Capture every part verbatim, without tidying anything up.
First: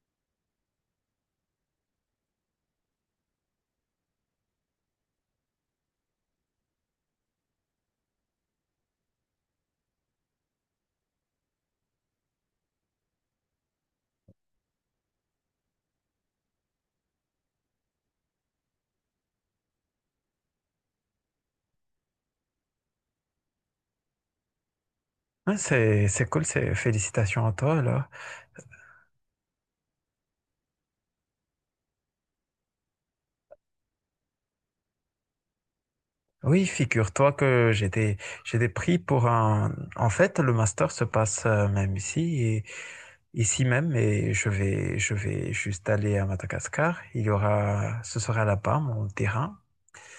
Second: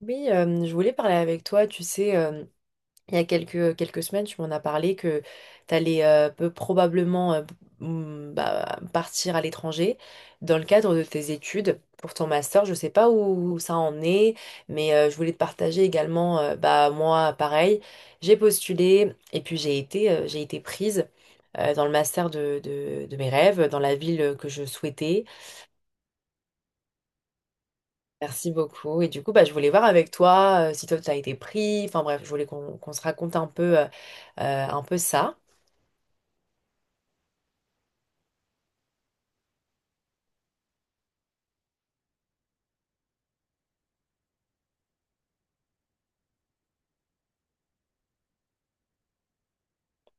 Oui, euh, je voulais parler avec toi. Tu sais, euh, il y a quelques, quelques semaines, tu m'en as parlé que tu allais probablement euh, mm, bah, partir à l'étranger dans le cadre de tes études pour ton master. Je ne sais pas où ça en est, mais euh, je voulais te partager également, euh, bah, moi, pareil, j'ai postulé et puis j'ai été, euh, j'ai été prise euh, dans le master de, de de mes rêves, dans la ville que je souhaitais. Ah, C'est, c'est cool, c'est, félicitations à toi, là. Merci beaucoup. Et du coup, bah, je voulais voir avec toi euh, si toi, tu as été pris. Enfin bref, je voulais qu'on qu'on se raconte un peu, euh, euh, un peu ça. Oui, figure-toi que j'ai des, j'ai des prix pour un, en fait, le master se passe euh, même ici et, ici même, et je vais, je vais juste aller à Madagascar. Il y aura, ce sera là-bas, mon terrain.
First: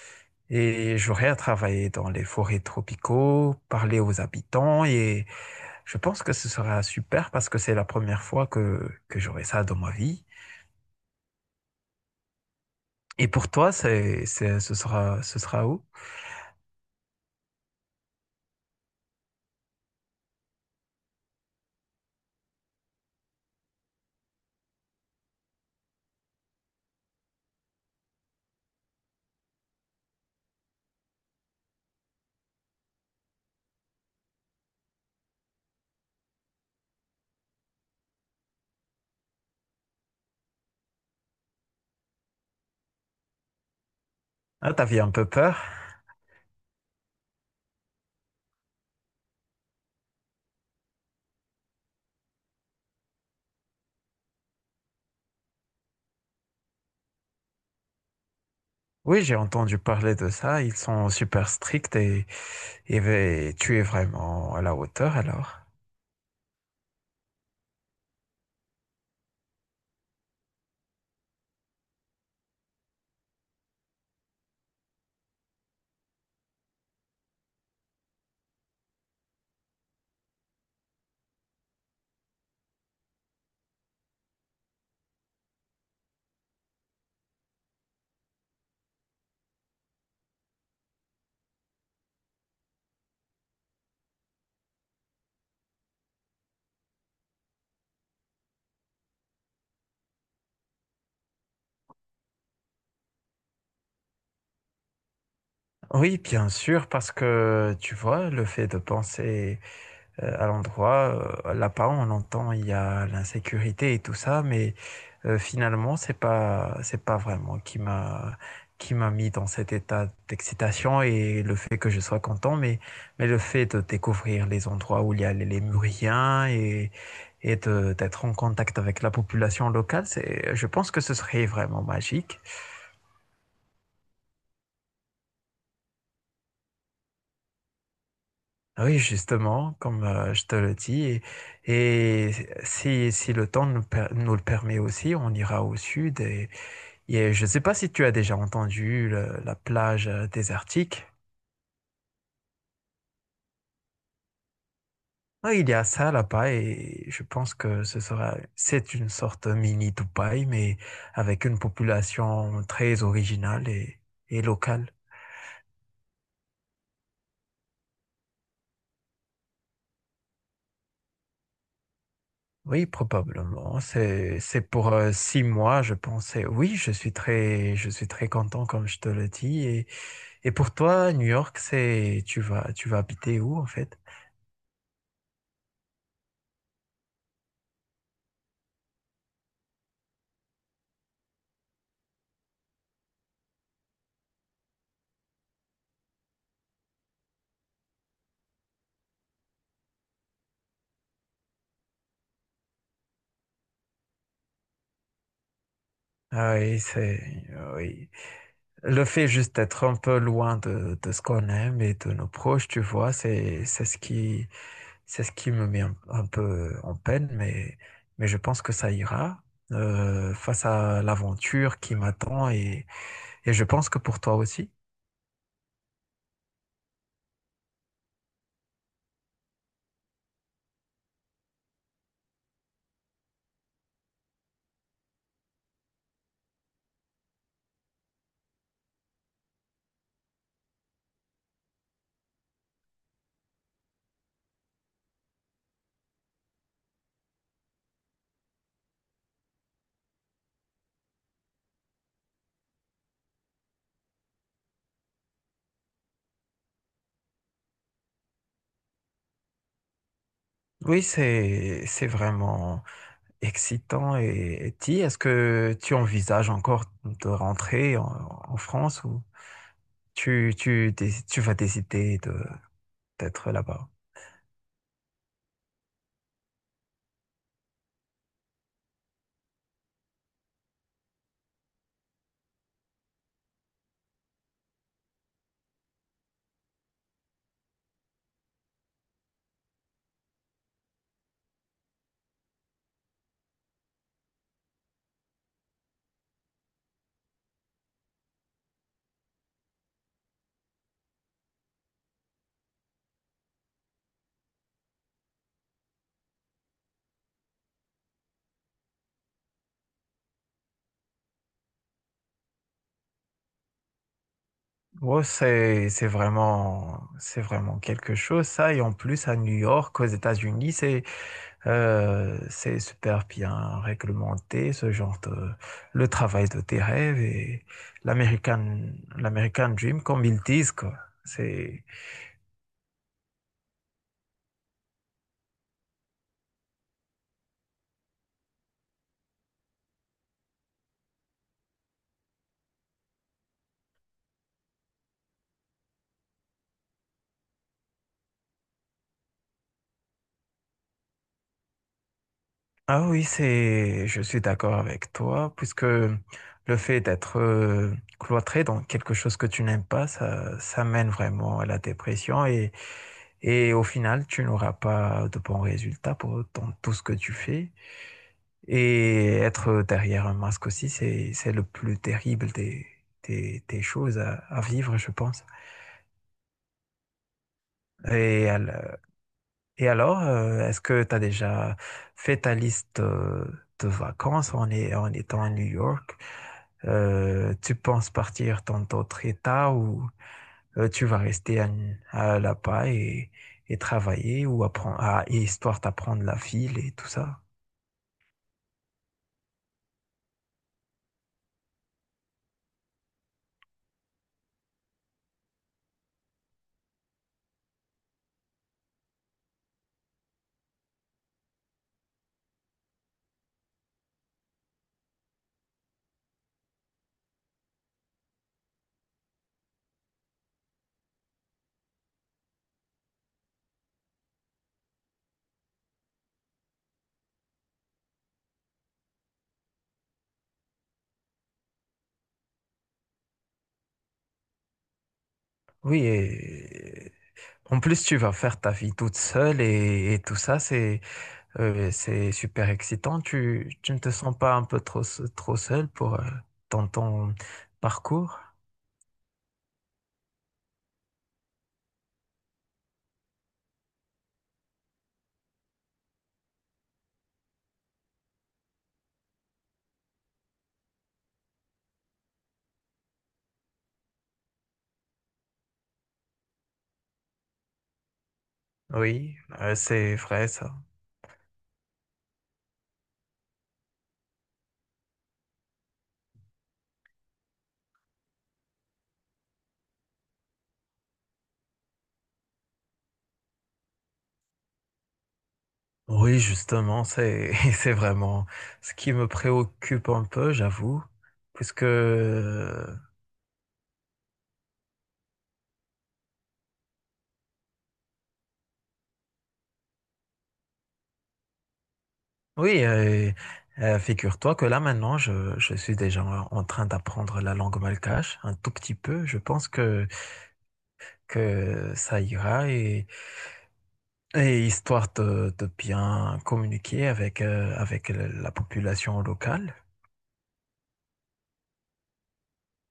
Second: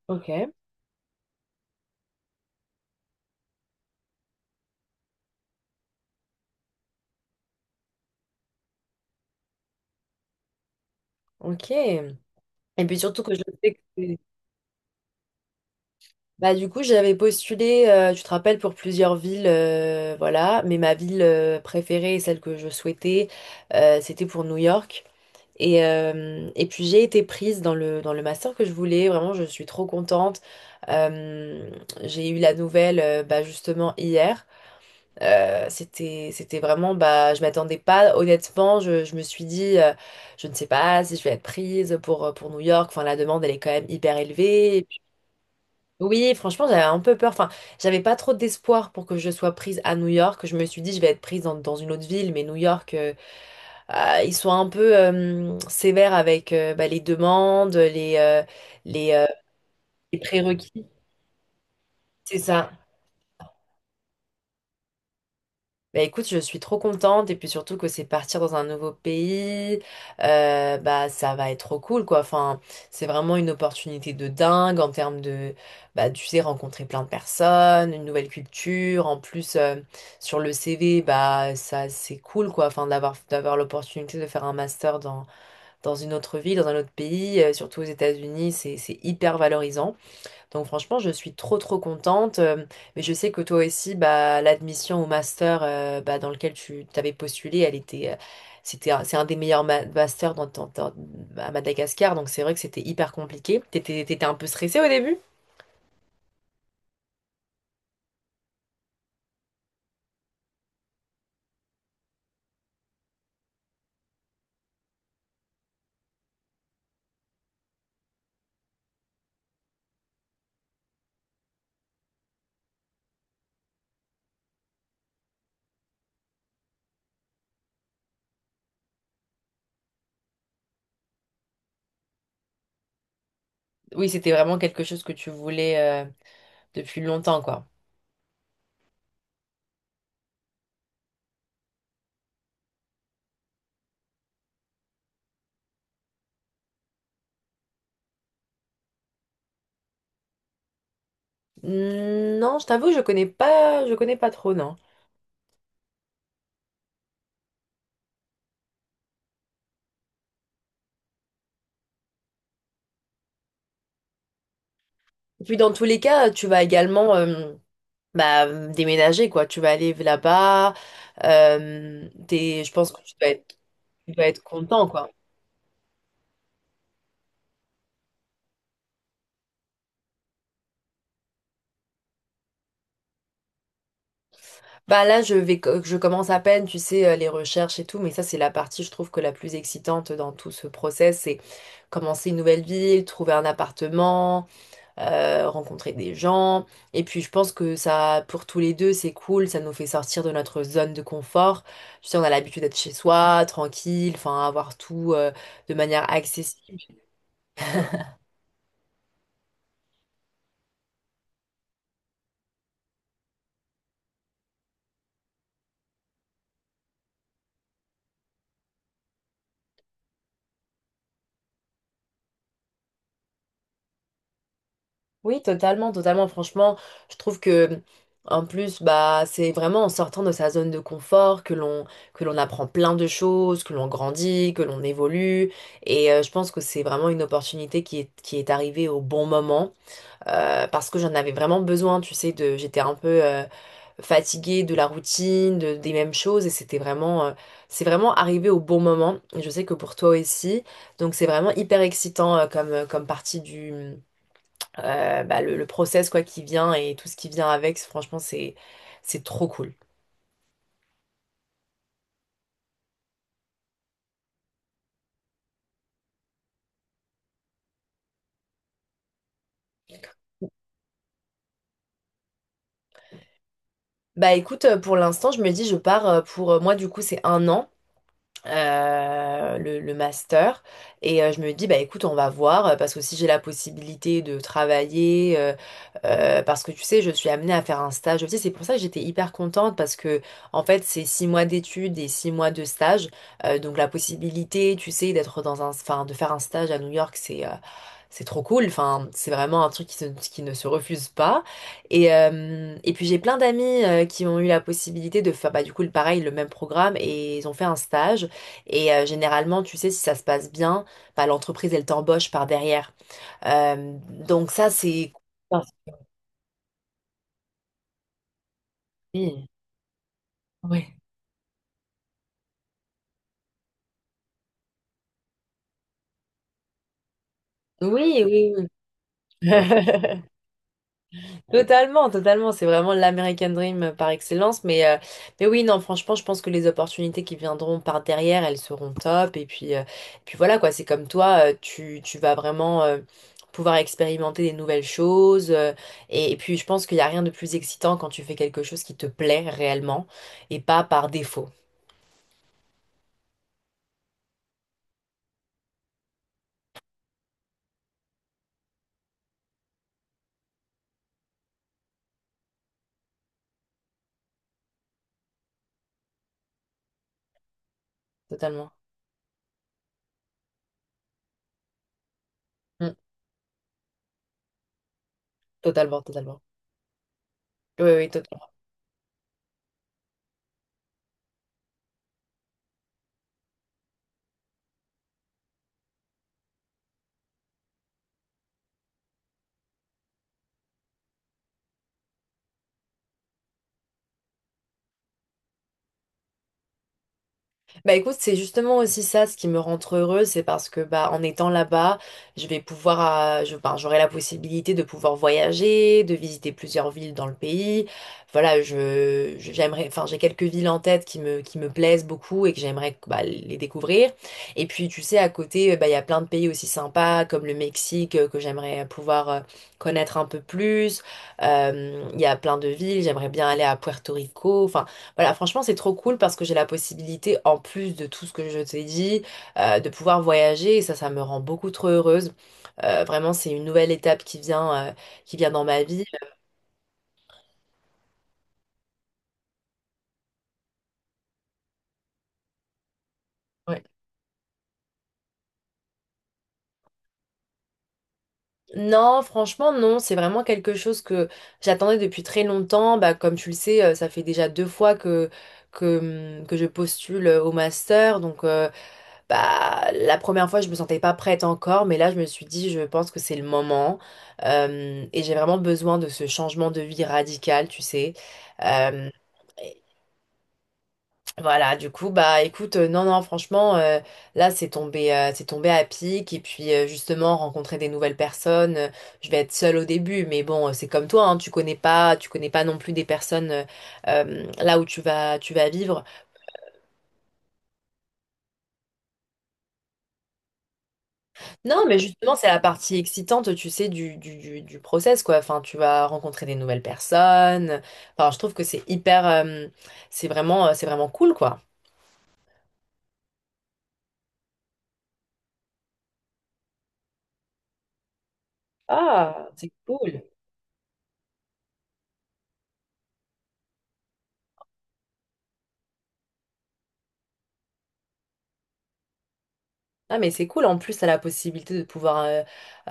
Ok. Et j'aurai à travailler dans les forêts tropicaux, parler aux habitants, et je pense que ce sera super parce que c'est la première fois que, que j'aurai ça dans ma vie. Ok. Et puis surtout Et que je pour toi, sais que... c'est, c'est, ce sera, ce sera où? Bah, du coup, j'avais postulé, euh, tu te rappelles, pour plusieurs villes, euh, voilà. Mais ma ville euh, préférée et celle que je souhaitais, euh, c'était pour New York. Et, euh, et puis j'ai été prise dans le, dans le master que je voulais. Vraiment, je suis trop contente. Euh, j'ai eu la nouvelle, euh, bah, justement, hier. Euh, c'était, c'était vraiment, bah, je m'attendais pas, honnêtement, je, je me suis dit, euh, je ne sais pas si je vais être prise pour, euh, pour New York, enfin, la demande, elle est quand même hyper Ah, élevée. Et puis, t'avais un peu peur? oui, franchement, j'avais un peu peur, enfin, j'avais pas trop d'espoir pour que je sois prise à New York. Je me suis dit, je vais être prise dans, dans une autre ville, mais New York, euh, euh, ils sont un peu euh, sévères avec euh, bah, les demandes, les, euh, les, Oui, euh, j'ai entendu parler les de ça. Ils prérequis. sont super stricts et, C'est ça. et ve- tu es vraiment à la hauteur alors. Bah écoute, je suis trop contente et puis surtout que c'est partir dans un nouveau pays, euh, bah ça va être trop cool quoi. Enfin, c'est vraiment une opportunité de dingue en termes de, bah tu sais, rencontrer plein de personnes, une nouvelle culture. En plus, euh, sur le C V, bah ça c'est cool quoi. Enfin, d'avoir d'avoir l'opportunité de faire un master dans dans une autre ville, dans un autre pays, euh, surtout aux États-Unis, c'est c'est hyper valorisant. Donc franchement, je suis trop trop contente. Euh, mais je sais que toi aussi, bah, l'admission au master euh, bah, dans lequel tu t'avais postulé, elle était, euh, c'était, un- c'est un des meilleurs ma- masters dans, ton- dans- à Madagascar. Donc c'est vrai que c'était hyper compliqué. T'étais, t'étais un peu stressée au début? Oui, bien sûr, parce que tu vois, le fait de penser euh, à l'endroit. Euh, là-bas, on entend il y a l'insécurité et tout ça, mais euh, finalement, c'est pas c'est pas vraiment qui m'a qui m'a mis dans cet état d'excitation et le fait que je sois content, mais mais le fait de découvrir les endroits où il y a les lémuriens et et de- d'être en contact avec la population locale, c'est je pense que ce serait vraiment magique. Oui, c'était vraiment quelque chose que tu voulais euh, depuis longtemps, quoi. Oui, justement, comme euh, je te le dis, et, et si, si le temps nous, per- nous le permet aussi, on ira au sud. Et, et je ne sais pas si tu as déjà entendu le- la plage euh, désertique. Hmm, non, je t'avoue, je connais pas, je connais pas trop, non. Oui, il y a ça là-bas et je pense que ce sera, c'est une sorte mini Dubaï, mais avec une population très originale et, et locale. Et puis dans tous les cas, tu vas également euh, bah, déménager, quoi. Tu vas aller là-bas. Euh, t'es- je Oui, pense que tu dois être. probablement. Tu dois C'est, être c'est pour content, quoi. euh, six mois, je pense. Et oui, je suis très, je suis très content, comme je te le dis. Et pour toi, New York, c'est tu vas tu vas habiter où en fait? Bah là, je vais, co- Je commence à peine, tu sais, euh, les recherches et tout, mais ça, c'est la partie, je trouve, que la plus excitante dans tout ce process, c'est commencer une nouvelle ville, trouver un appartement, euh, rencontrer des gens. Et puis, je pense que ça, pour tous les deux, c'est cool, ça nous fait sortir de notre zone de confort. Tu sais, on a l'habitude d'être chez soi, tranquille, enfin, avoir tout, euh, de manière Ah accessible. oui, c'est ah oui. Le fait juste d'être un peu loin de, de ce qu'on aime et de nos proches, tu vois, c'est c'est ce qui c'est ce qui me met un, un peu en peine, mais mais je pense que ça ira euh, face à l'aventure qui m'attend, et et je pense que pour toi aussi. Oui, totalement, totalement. Franchement, je trouve que, en plus, bah, c'est vraiment en sortant de sa zone de confort que l'on que l'on apprend plein de choses, que l'on grandit, que l'on évolue. Et euh, je pense que c'est vraiment une opportunité qui est, qui est arrivée au bon moment, euh, parce que j'en avais vraiment besoin. Tu sais, de, j'étais un peu euh, fatiguée de la routine, de- des mêmes choses, et c'était vraiment, euh, c'est vraiment arrivé au bon moment. Et je sais que pour toi aussi. Donc, c'est vraiment hyper excitant euh, comme euh, comme partie euh, bah, le, le process quoi qui vient et tout ce qui vient avec, c'est- franchement, c'est c'est trop cool. Oui, c'est c'est vraiment excitant, et, et ti, est-ce que tu envisages encore de rentrer en, en France, ou tu, tu, déc- tu vas décider de, d'être là-bas. Bah écoute, euh, pour l'instant, je me dis, je pars euh, pour euh, moi, du coup, c'est un an. Euh, le, le master. Et euh, je me dis, bah écoute, on va voir, euh, parce que si j'ai la possibilité de travailler, euh, euh, parce que tu sais, je suis amenée à faire un stage aussi. C'est pour ça que j'étais hyper contente, parce que en fait, c'est six mois d'études et six mois de stage. Euh, donc la possibilité, tu sais, d'être dans un, enfin, de faire un stage à New York, c'est euh, c'est trop cool, enfin, c'est vraiment un truc qui, se- qui ne se refuse pas. Et, euh, et puis j'ai plein d'amis euh, qui ont eu la possibilité de faire bah, du coup le pareil, le même programme, et ils ont fait un stage. Et euh, généralement, tu sais, si ça se passe bien, bah, l'entreprise, elle t'embauche par derrière. Euh, donc ça, c'est... Ouais, c'est, c'est vraiment, c'est vraiment quelque chose, ça. Et en plus, à Oui, New York, aux États-Unis, oui, c'est, euh, c'est super bien réglementé, ce genre de, le travail de tes rêves et oui. Oui. l'American, l'American Dream, comme ils disent, quoi. C'est, Totalement, totalement. C'est vraiment l'American Dream par excellence. Mais, euh, mais oui, non, franchement, je pense que les opportunités qui viendront par derrière, elles seront top. Et puis, euh, et puis voilà, quoi. C'est comme toi, euh, tu, tu vas vraiment euh, pouvoir expérimenter des nouvelles choses. Euh, et, et puis, je pense qu'il n'y a rien de plus excitant quand tu fais quelque chose qui te plaît réellement et pas par défaut. ah oui, c'est, je suis d'accord avec toi, puisque le fait d'être euh, cloîtré dans quelque chose que tu n'aimes pas, ça, ça mène vraiment à la dépression et, et au final, tu n'auras pas de bons résultats pour, dans tout ce que tu fais. Totalement. Et être derrière un masque aussi, c'est, c'est le plus terrible des, Mm. des, des choses à, à vivre, je pense. Totalement, totalement. Oui, oui, totalement. Et à la- et alors, euh, est-ce que tu as déjà fait ta liste euh, de vacances en, est- en étant à New York? Euh, tu penses partir dans d'autres états, ou euh, tu vas rester à, à là-bas, et, et travailler ou apprendre, à, et histoire d'apprendre la ville et tout ça? Bah écoute, c'est justement aussi ça ce qui me rend trop heureuse, c'est parce que bah en étant là-bas, je vais pouvoir, euh, je, ben, j'aurai la possibilité de pouvoir voyager, de visiter plusieurs villes dans le pays. Voilà, je, je- j'aimerais, enfin j'ai quelques villes en tête qui me, qui me plaisent beaucoup et que j'aimerais bah, les découvrir. Et puis tu sais, à côté, bah il y a plein de pays aussi sympas comme le Mexique euh, que j'aimerais pouvoir euh, connaître un peu plus. Euh, Il y a plein de villes, j'aimerais bien aller à Puerto Rico. Enfin. Voilà, franchement, c'est trop cool parce que j'ai la possibilité, en plus de tout ce que je t'ai dit, euh, de pouvoir voyager et ça, ça me rend beaucoup trop heureuse. Euh, vraiment, c'est une nouvelle étape qui vient, euh, qui vient dans ma Oui, vie. et en plus tu vas faire ta vie toute seule, et, et tout ça, c'est Euh, c'est super excitant. Tu, Ouais. tu ne te sens pas un peu trop, s- trop seul pour, euh, dans ton parcours? Non, franchement, non, c'est vraiment quelque chose que j'attendais depuis très longtemps. Bah, comme tu le sais, euh, ça fait déjà deux fois que, que, hum, que je postule euh, au master. Donc, euh, bah, la première fois, je me sentais pas prête encore, mais là, je me suis dit, je pense que c'est le moment. Euh, et j'ai vraiment besoin de ce changement de vie radical, tu sais. Euh, Oui, euh, et c'est vrai ça. voilà, du coup, bah, écoute, euh, non, non, franchement, euh, là, c'est tombé, euh, c'est tombé à pic. Et puis, euh, justement, rencontrer des nouvelles personnes. Euh, je vais être seule au début, mais bon, euh, c'est comme toi, hein, tu connais pas, tu connais pas non plus des personnes euh, euh, là où tu vas, tu vas vivre. Oui, justement, c'est, c'est vraiment ce qui me préoccupe un peu, j'avoue, puisque, Non, mais justement, c'est la euh, partie excitante, tu sais, du, du, du, du process, quoi. Enfin, tu vas rencontrer des nouvelles personnes. Enfin, je trouve que c'est hyper... euh, c'est vraiment, euh, c'est vraiment cool, quoi. oui, euh, euh, figure-toi que là maintenant, je, je suis déjà en en train d'apprendre la langue malgache, un tout petit peu. Je Ah, pense c'est que, cool. que ça ira. Et histoire de, de bien communiquer avec, euh, avec le- la population locale. Ah, mais c'est cool. En plus, t'as la possibilité de pouvoir euh,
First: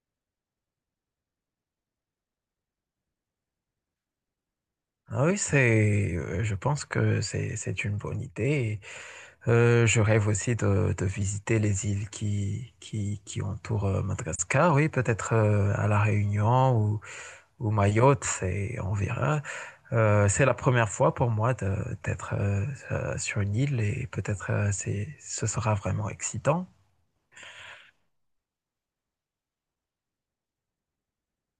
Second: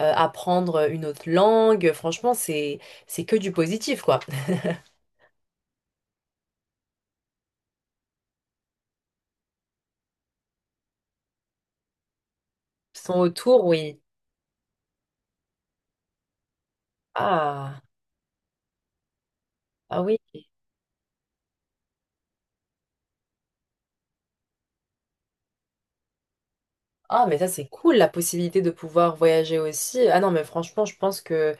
euh, apprendre une autre langue. Franchement, c'est, c'est que du positif, quoi. Ah oui, c'est, euh, je pense que c'est, c'est une bonne idée. Euh, je rêve aussi de, de visiter les îles qui, Ils sont qui, qui autour, entourent oui. euh, Madagascar. Oui, peut-être euh, à La Réunion, ou, ou Ah, Mayotte, c'est, on verra. ah oui. Euh, c'est la première fois pour moi de- d'être euh, euh, sur une île et peut-être euh, c'est, ce sera vraiment excitant. Ah, mais ça, c'est cool, la possibilité de pouvoir voyager aussi. Ah non, mais franchement, je pense que...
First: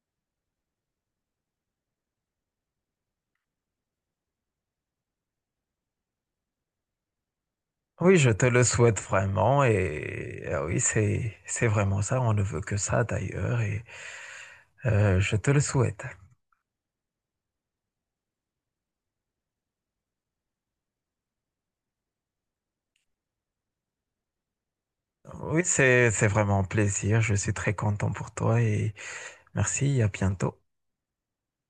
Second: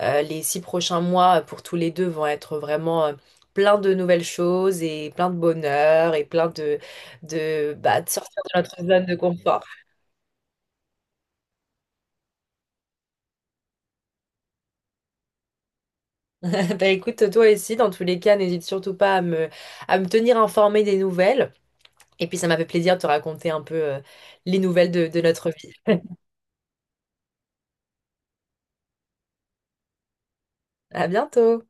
Euh, les six prochains mois euh, pour tous les deux vont être vraiment euh, plein de nouvelles choses et plein de bonheur et plein de, de, bah, de Oui, je sortir te de le notre souhaite zone de vraiment, confort. et ah oui, c'est c'est vraiment ça. On ne veut que ça d'ailleurs et euh, je te le souhaite. Bah écoute, toi aussi, dans tous les cas, n'hésite surtout pas à me, à me tenir informée des nouvelles. Et puis ça m'a fait plaisir de te raconter un peu euh, les nouvelles de, de notre Oui, vie. c'est c'est vraiment un plaisir. Je suis très content pour toi et merci. À bientôt. À bientôt!